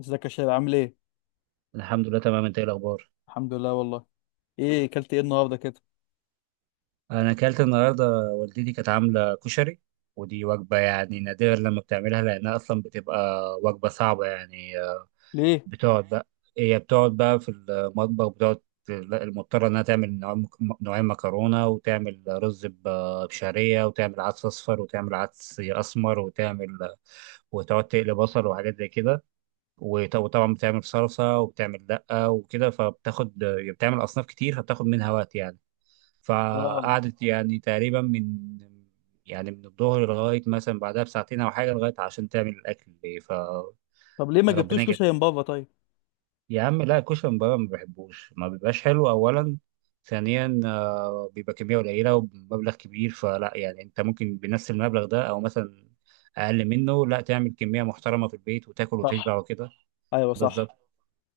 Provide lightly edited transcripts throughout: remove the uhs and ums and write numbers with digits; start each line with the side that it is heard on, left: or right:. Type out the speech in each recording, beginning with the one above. left: ازيك يا شباب؟ عامل ايه؟
right: الحمد لله، تمام. انت ايه الاخبار؟
left: الحمد لله والله. ايه اكلت ايه النهارده كده؟
right: انا اكلت النهارده. والدتي كانت عامله كشري، ودي وجبه يعني نادرا لما بتعملها لانها اصلا بتبقى وجبه صعبه يعني
left: ليه؟
right: بتقعد بقى هي بتقعد بقى في المطبخ بتقعد. لا، المضطره انها تعمل نوعين مكرونه، وتعمل رز بشعريه، وتعمل عدس اصفر، وتعمل عدس اسمر، وتعمل وتقعد تقلي بصل وحاجات زي كده. وطبعا بتعمل صلصه، وبتعمل دقه وكده، فبتاخد بتعمل اصناف كتير فبتاخد منها وقت يعني.
left: اه.
right: فقعدت يعني تقريبا من الظهر لغاية مثلا بعدها بساعتين أو حاجة، لغاية عشان تعمل الأكل. فربنا
left: طب ليه ما جبتوش
right: يجزاك.
left: كشري من بابا طيب؟
right: يا عم، لا الكشري من بره ما بحبوش، ما بيبقاش حلو أولا. ثانيا بيبقى كمية قليلة ومبلغ كبير، فلا يعني أنت ممكن بنفس المبلغ ده أو مثلا أقل منه، لا تعمل كمية محترمة في البيت وتاكل
left: صح.
right: وتشبع وكده.
left: ايوه صح.
right: بالظبط.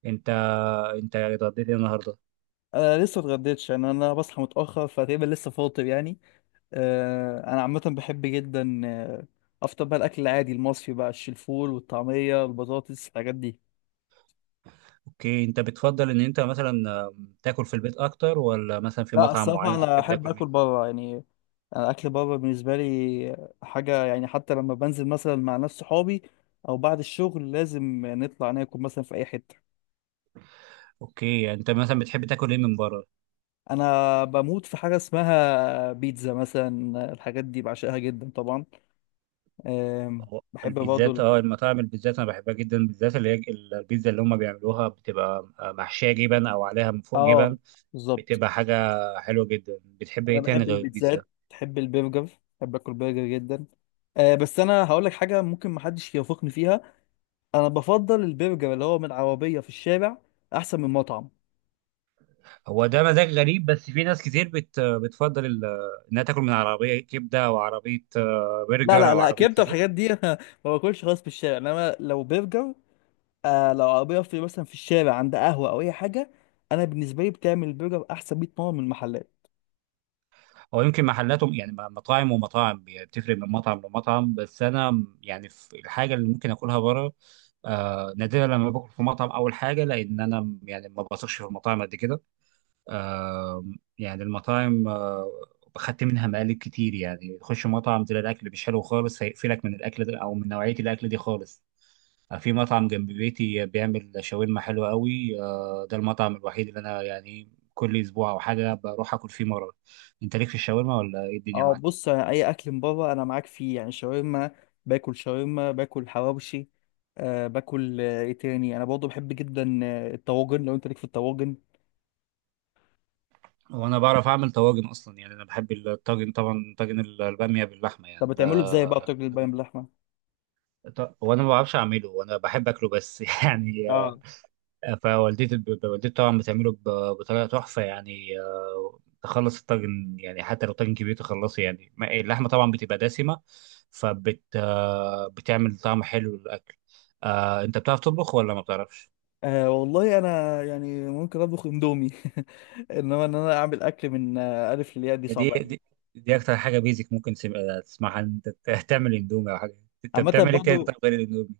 right: أنت أنت يعني اتغديت إيه النهاردة؟
left: انا لسه اتغديتش يعني، انا بصحى متاخر فتقريبا لسه فاطر يعني. انا عامه بحب جدا افطر بقى الاكل العادي المصري بقى، الفول والطعميه والبطاطس الحاجات دي.
right: اوكي، انت بتفضل ان انت مثلا تاكل في البيت اكتر، ولا مثلا في
left: لا
right: مطعم
left: الصراحه
right: معين
left: انا
right: بتحب
left: احب
right: تاكل
left: اكل
right: منه؟
left: بره يعني، انا اكل بره بالنسبه لي حاجه يعني، حتى لما بنزل مثلا مع ناس صحابي او بعد الشغل لازم نطلع ناكل مثلا في اي حته.
right: اوكي، يعني انت مثلا بتحب تاكل ايه من بره؟
left: انا بموت في حاجه اسمها بيتزا مثلا، الحاجات دي بعشقها جدا طبعا.
right: هو
left: بحب برضه
right: البيتزات، المطاعم البيتزات انا بحبها جدا، بالذات اللي هي البيتزا اللي هم بيعملوها بتبقى محشيه جبن او عليها من فوق
left: اه
right: جبن.
left: بالظبط.
right: بتبقى حاجه حلوه جدا. بتحب
left: انا
right: ايه تاني
left: بحب
right: غير البيتزا؟
left: البيتزات، بحب البرجر، بحب اكل برجر جدا. أه بس انا هقول لك حاجه ممكن محدش يوافقني فيها، انا بفضل البرجر اللي هو من عربيه في الشارع احسن من مطعم.
right: هو ده مزاج غريب، بس في ناس كتير بتفضل انها تاكل من عربيه كبده، او عربيه
left: لا
right: برجر،
left: لا
right: او
left: لا،
right: عربيه.
left: كبده الحاجات دي ما باكلش خالص في الشارع، انما لو برجر، آه لو عربيه في مثلا في الشارع عند قهوه او اي حاجه، انا بالنسبه لي بتعمل البرجر احسن 100 مره من المحلات.
right: هو يمكن محلاتهم يعني مطاعم ومطاعم بتفرق من مطعم لمطعم، بس انا يعني في الحاجه اللي ممكن اكلها بره. نادرا لما باكل في مطعم. اول حاجه، لان انا يعني ما بثقش في المطاعم قد كده. آم، يعني المطاعم خدت منها مقالب كتير. يعني تخش مطعم تلاقي الاكل مش حلو خالص، هيقفلك من الاكل ده او من نوعيه الاكل دي خالص. في مطعم جنب بيتي بيعمل شاورما حلوه قوي. ده المطعم الوحيد اللي انا يعني كل اسبوع او حاجه بروح اكل فيه مره. انت ليك في الشاورما ولا ايه الدنيا
left: اه
right: معاك؟
left: بص يعني اي اكل من بره انا معاك فيه، يعني شاورما، باكل شاورما، باكل حواوشي، باكل ايه تاني؟ انا برضه بحب جدا الطواجن، لو انت ليك في الطواجن.
right: وانا بعرف اعمل طواجن اصلا، يعني انا بحب الطاجن طبعا. طاجن الباميه باللحمه
left: طب
right: يعني ده.
left: بتعمله ازاي بقى الطاجن البايم باللحمه؟
right: وانا ما بعرفش اعمله وانا بحب اكله بس يعني.
left: اه.
right: فوالدتي طبعا بتعمله بطريقه تحفه يعني. تخلص الطاجن، يعني حتى لو طاجن كبير تخلصه، يعني اللحمه طبعا بتبقى دسمه، فبت آه، بتعمل طعم حلو للاكل. انت بتعرف تطبخ ولا ما بتعرفش؟
left: آه والله انا يعني ممكن اطبخ اندومي انما ان انا اعمل اكل من الف للياء دي
right: دي
left: صعبه
right: دي,
left: قوي.
right: دي اكتر حاجه بيزك ممكن تسمعها إن انت تعمل اندومي او حاجه. انت
left: عامه
right: بتعمل ايه تاني طب
left: برضه
right: غير الاندومي؟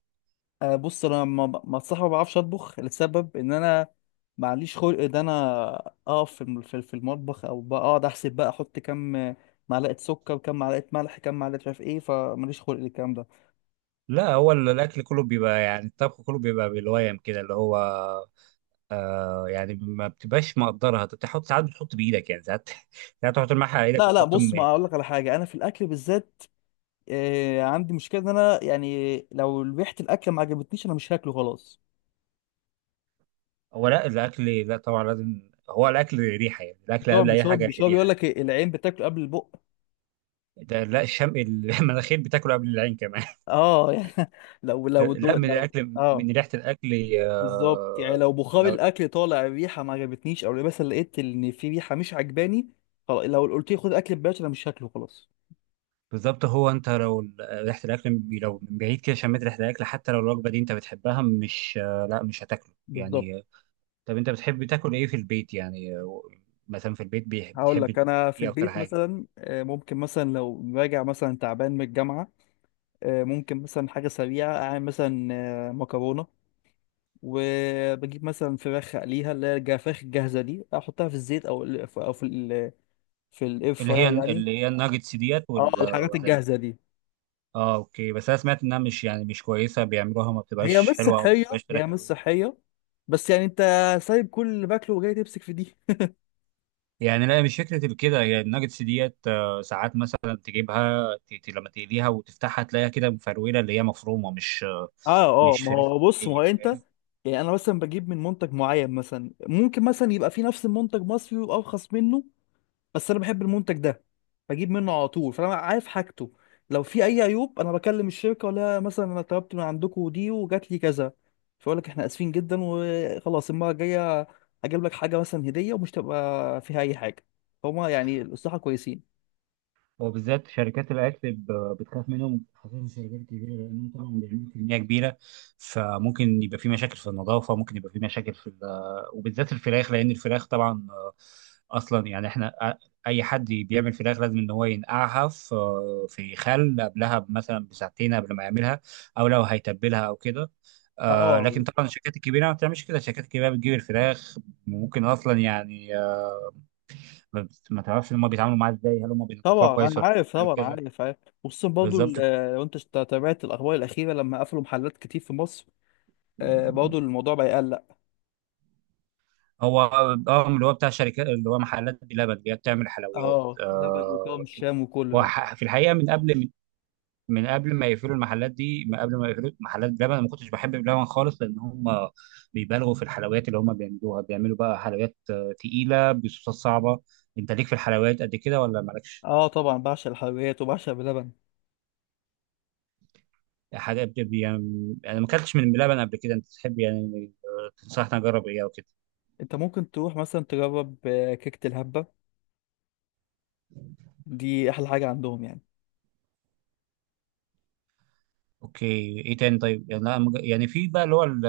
left: بص، انا ما ب- ما الصراحه ما بعرفش اطبخ، لسبب ان انا معليش خلق ان انا اقف في المطبخ، او بقى اقعد احسب بقى، احط كام معلقه سكر وكام معلقه ملح كام معلقه مش عارف ايه، فماليش خلق للكلام ده.
right: لا، هو الاكل كله بيبقى يعني الطبخ كله بيبقى بالويم كده، اللي هو يعني ما بتبقاش مقدرها، انت بتحط ساعات، بتحط بايدك يعني ساعات ساعات تحط الملح على ايدك
left: لا لا
right: وتحط
left: بص،
right: يعني.
left: ما اقول لك على حاجه، انا في الاكل بالذات عندي مشكله ان انا يعني لو ريحه الاكل ما عجبتنيش انا مش هاكله خلاص.
right: هو لا، الاكل لا طبعا لازم، هو الاكل ريحه يعني، الاكل قبل اي حاجه
left: مش هو بيقول
right: ريحه.
left: لك العين بتاكل قبل البق؟
right: ده لا، الشم المناخير بتاكله قبل العين كمان
left: اه يعني، لو
right: ده
left: لو
right: لا،
left: دو
right: من
left: لو
right: الاكل،
left: اه
right: من ريحه الاكل.
left: بالظبط، يعني
right: آه
left: لو بخار
right: لو
left: الاكل طالع، الريحه ما عجبتنيش، او مثلا لقيت ان في ريحه مش عجباني خلاص، لو قلت لي خد اكل ببلاش انا مش هاكله خلاص.
right: بالظبط. هو انت لو ريحه الاكل لو من بعيد كده شميت ريحه الاكل، حتى لو الوجبه دي انت بتحبها، مش لا مش هتاكله
left: بالظبط.
right: يعني. طب انت بتحب تاكل ايه في البيت يعني مثلا في البيت
left: هقول
right: بتحب
left: لك انا في
right: ايه اكتر
left: البيت
right: حاجه؟
left: مثلا، ممكن مثلا لو راجع مثلا تعبان من الجامعه ممكن مثلا حاجه سريعه اعمل مثلا مكرونه، وبجيب مثلا فراخ اقليها، اللي هي الجفاخ الجاهزه دي احطها في الزيت، او في الاير
right: اللي هي
left: فراير يعني.
right: اللي هي الناجتس ديت
left: اه
right: ولا
left: الحاجات
right: ولا ايه؟
left: الجاهزه دي
right: اه اوكي، بس انا سمعت انها مش يعني مش كويسه بيعملوها، ما
left: هي
right: بتبقاش
left: مش
right: حلوه او ما
left: صحية،
right: بتبقاش فراخ
left: هي مش
right: قوي
left: صحية، بس يعني انت سايب كل اللي باكله وجاي تمسك في دي؟
right: يعني. لا، مش فكره كده. هي الناجتس ديت ساعات مثلا تجيبها لما تقليها وتفتحها تلاقيها كده مفروله اللي هي مفرومه، مش
left: اه اه.
right: مش
left: ما
right: فراخ.
left: هو بص، ما هو
right: هي
left: انت
right: فاهم؟
left: يعني انا مثلا بجيب من منتج معين، مثلا ممكن مثلا يبقى في نفس المنتج مصري ويبقى ارخص منه، بس انا بحب المنتج ده بجيب منه على طول، فانا عارف حاجته، لو في اي عيوب انا بكلم الشركة، ولا مثلا انا طلبت من عندكم دي وجات لي كذا، فيقول لك احنا اسفين جدا وخلاص، المرة الجاية هجيب لك حاجة مثلا هدية ومش تبقى فيها اي حاجة، فهم يعني الصراحة كويسين.
right: وبالذات شركات الاكل بتخاف منهم، خاصه شركات كبيره لانهم طبعا بيعملوا كميه كبيره. فممكن يبقى في مشاكل في النظافه، ممكن يبقى في مشاكل في ال-. وبالذات الفراخ، لان الفراخ طبعا اصلا يعني احنا اي حد بيعمل فراخ لازم ان هو ينقعها في في خل، قبلها مثلا بساعتين قبل ما يعملها، او لو هيتبلها او كده. لكن
left: اه
right: طبعا الشركات الكبيره ما بتعملش كده. الشركات الكبيره بتجيب الفراخ، ممكن اصلا يعني ما تعرفش هم بيتعاملوا معاها ازاي، هل هم بينظفوها
left: طبعا
right: كويس
left: انا
right: ولا
left: عارف،
right: هل
left: طبعا
right: كذا.
left: عارف عارف. وخصوصا برضه
right: بالظبط.
left: لو تابعت الاخبار الاخيره لما قفلوا محلات كتير في مصر، برضه الموضوع بقى يقلق.
right: هو اه اللي هو بتاع شركات، اللي هو محلات بلبن اللي هي بتعمل حلويات
left: اه بلبن وكرم الشام وكل
right: هو
left: ده.
right: في الحقيقه من قبل ما يقفلوا المحلات دي، من قبل ما يقفلوا محلات بلبن، أنا ما كنتش بحب بلبن خالص. لان هم بيبالغوا في الحلويات اللي هم بيعملوها. بيعملوا بقى حلويات تقيله بصوصات صعبه. انت ليك في الحلويات قد كده ولا مالكش؟
left: اه طبعا بعشق الحلويات وبعشق بلبن.
right: حاجه يعني انا ما اكلتش من بلبن قبل كده. انت تحب يعني تنصحني اجرب ايه او كده؟
left: انت ممكن تروح مثلا تجرب كيكه الهبه، دي احلى حاجه عندهم يعني.
right: اوكي. ايه تاني طيب؟ يعني أنا يعني في بقى اللي هو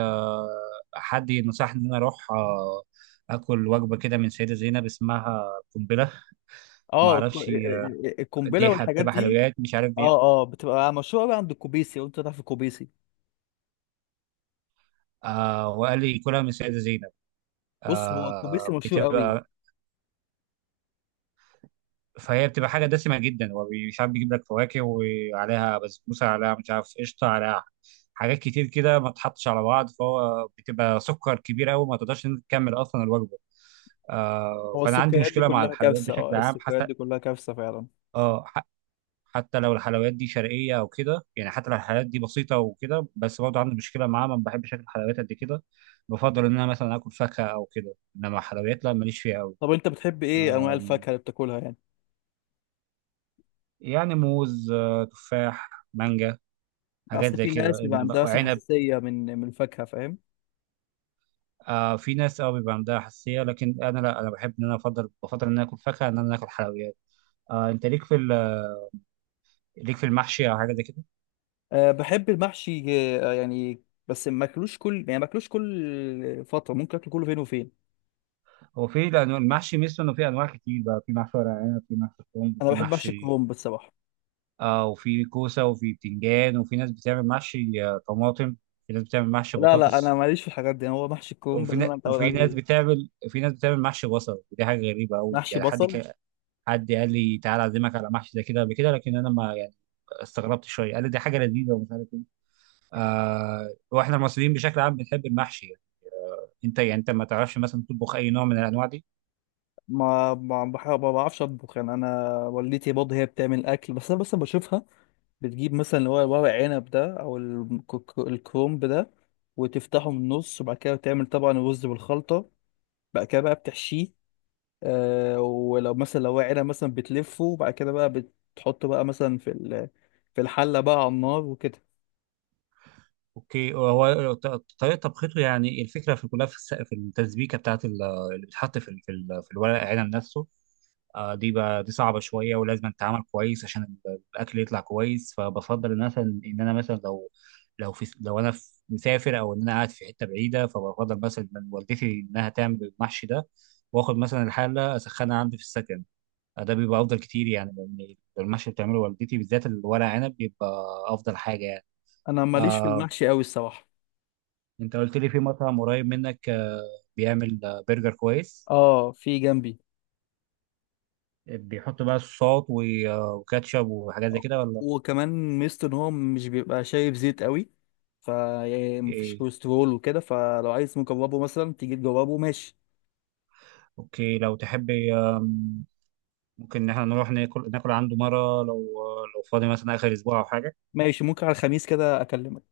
right: حد نصحني ان انا اروح اكل وجبه كده من سيده زينب اسمها قنبله. ما
left: اه
right: اعرفش
left: القنبله
right: دي
left: والحاجات
right: بتبقى
left: دي.
right: حلويات مش عارف دي.
left: اه اه بتبقى مشهوره بقى عند الكوبيسي، وانت تعرف الكوبيسي،
right: وقال لي كلها من سيده زينب.
left: بص هو الكوبيسي
right: آه
left: مشهور قوي.
right: بتبقى فهي بتبقى حاجه دسمه جدا، ومش عارف بيجيب لك فواكه وعليها بسبوسه، عليها مش عارف قشطه عليها، حاجات كتير كده ما تحطش على بعض، فهو بتبقى سكر كبير قوي، ما تقدرش إن أنت تكمل اصلا الوجبه.
left: هو
right: فانا عندي
left: السكريات دي
right: مشكله مع
left: كلها
right: الحلويات
left: كارثه، اه
right: بشكل عام
left: السكريات
right: حتى.
left: دي كلها كارثه فعلا.
right: اه ح- حتى لو الحلويات دي شرقيه او كده، يعني حتى لو الحلويات دي بسيطه وكده، بس برضه عندي مشكله معاها، ما بحبش اكل حلويات قد كده. بفضل ان انا مثلا اكل فاكهه او كده، انما حلويات لا ماليش فيها قوي.
left: طب انت بتحب ايه انواع الفاكهه اللي بتاكلها يعني؟
right: يعني موز، تفاح، مانجا، حاجات
left: اصل
right: زي
left: في
right: كده،
left: ناس بيبقى
right: انما
left: عندها مثلا
right: وعنب.
left: حساسيه من الفاكهه، فاهم؟
right: في ناس بيبقى عندها حساسيه، لكن انا لا، انا بحب ان انا افضل، بفضل ان انا اكل فاكهه ان انا اكل حلويات. انت ليك في المحشي او حاجه زي كده؟
left: أه بحب المحشي يعني، بس ما اكلوش كل، يعني ما اكلوش كل فتره، ممكن اكل كله فين وفين.
right: هو في لانه المحشي ميزته انه في انواع كتير بقى. في محشي ورق عنب، في محشي كرنب،
left: انا
right: في
left: بحب محشي
right: محشي
left: الكرنب الصراحه.
right: وفي كوسه، وفي بتنجان، وفي ناس بتعمل محشي طماطم، في ناس بتعمل محشي
left: لا لا انا
right: بطاطس،
left: ماليش في الحاجات دي، هو محشي الكرنب اللي انا متعود
right: وفي ناس
left: عليه.
right: بتعمل محشي بصل. ودي حاجه غريبه قوي
left: محشي
right: يعني،
left: بصل؟
right: حد قال لي تعالى اعزمك على محشي زي كده قبل كده، لكن انا ما يعني استغربت شويه، قال لي دي حاجه لذيذه ومش عارف ايه. واحنا المصريين بشكل عام بنحب المحشي يعني. انت يعني انت ما تعرفش مثلا تطبخ اي نوع من الانواع دي؟
left: ما بعرفش اطبخ يعني، انا والدتي برضه هي بتعمل اكل، بس انا بس بشوفها بتجيب مثلا اللي هو ورق عنب ده، او الكرومب ده، وتفتحه من النص، وبعد كده تعمل طبعا الرز بالخلطه، بعد كده بقى بتحشيه، آه ولو مثلا لو ورق عنب مثلا بتلفه، وبعد كده بقى بتحطه بقى مثلا في الحله بقى على النار وكده.
right: اوكي، هو طريقه طبخته يعني الفكره في كلها في في التسبيكه بتاعت اللي بتتحط في في الورق العنب نفسه. دي بقى دي صعبه شويه، ولازم تتعمل كويس عشان الاكل يطلع كويس. فبفضل مثلا ان انا مثلا لو انا مسافر، او ان انا قاعد في حته بعيده، فبفضل مثلا من والدتي انها تعمل المحشي ده. واخد مثلا الحله اسخنها عندي في السكن. ده بيبقى افضل كتير يعني لان المحشي اللي بتعمله والدتي، بالذات الورق عنب، بيبقى افضل حاجه يعني.
left: انا ماليش في
right: آه،
left: المحشي قوي الصراحه.
right: انت قلت لي في مطعم قريب منك بيعمل برجر كويس،
left: اه في جنبي،
right: بيحط بقى صوصات و- وكاتشب وحاجات زي كده ولا
left: وكمان ميزته ان هو مش بيبقى شايب زيت قوي، ف يعني مفيش
right: ايه؟
left: كوليسترول وكده، فلو عايز مجربه مثلا تيجي تجربه ماشي.
right: اوكي، لو تحب ممكن ان احنا نروح ناكل عنده مره، لو فاضي مثلا اخر اسبوع او حاجه.
left: ماشي، ممكن على الخميس كده اكلمك.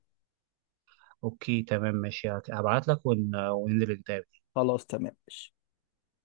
right: اوكي تمام ماشي، هبعت لك وننزل نتقابل.
left: خلاص تمام ماشي.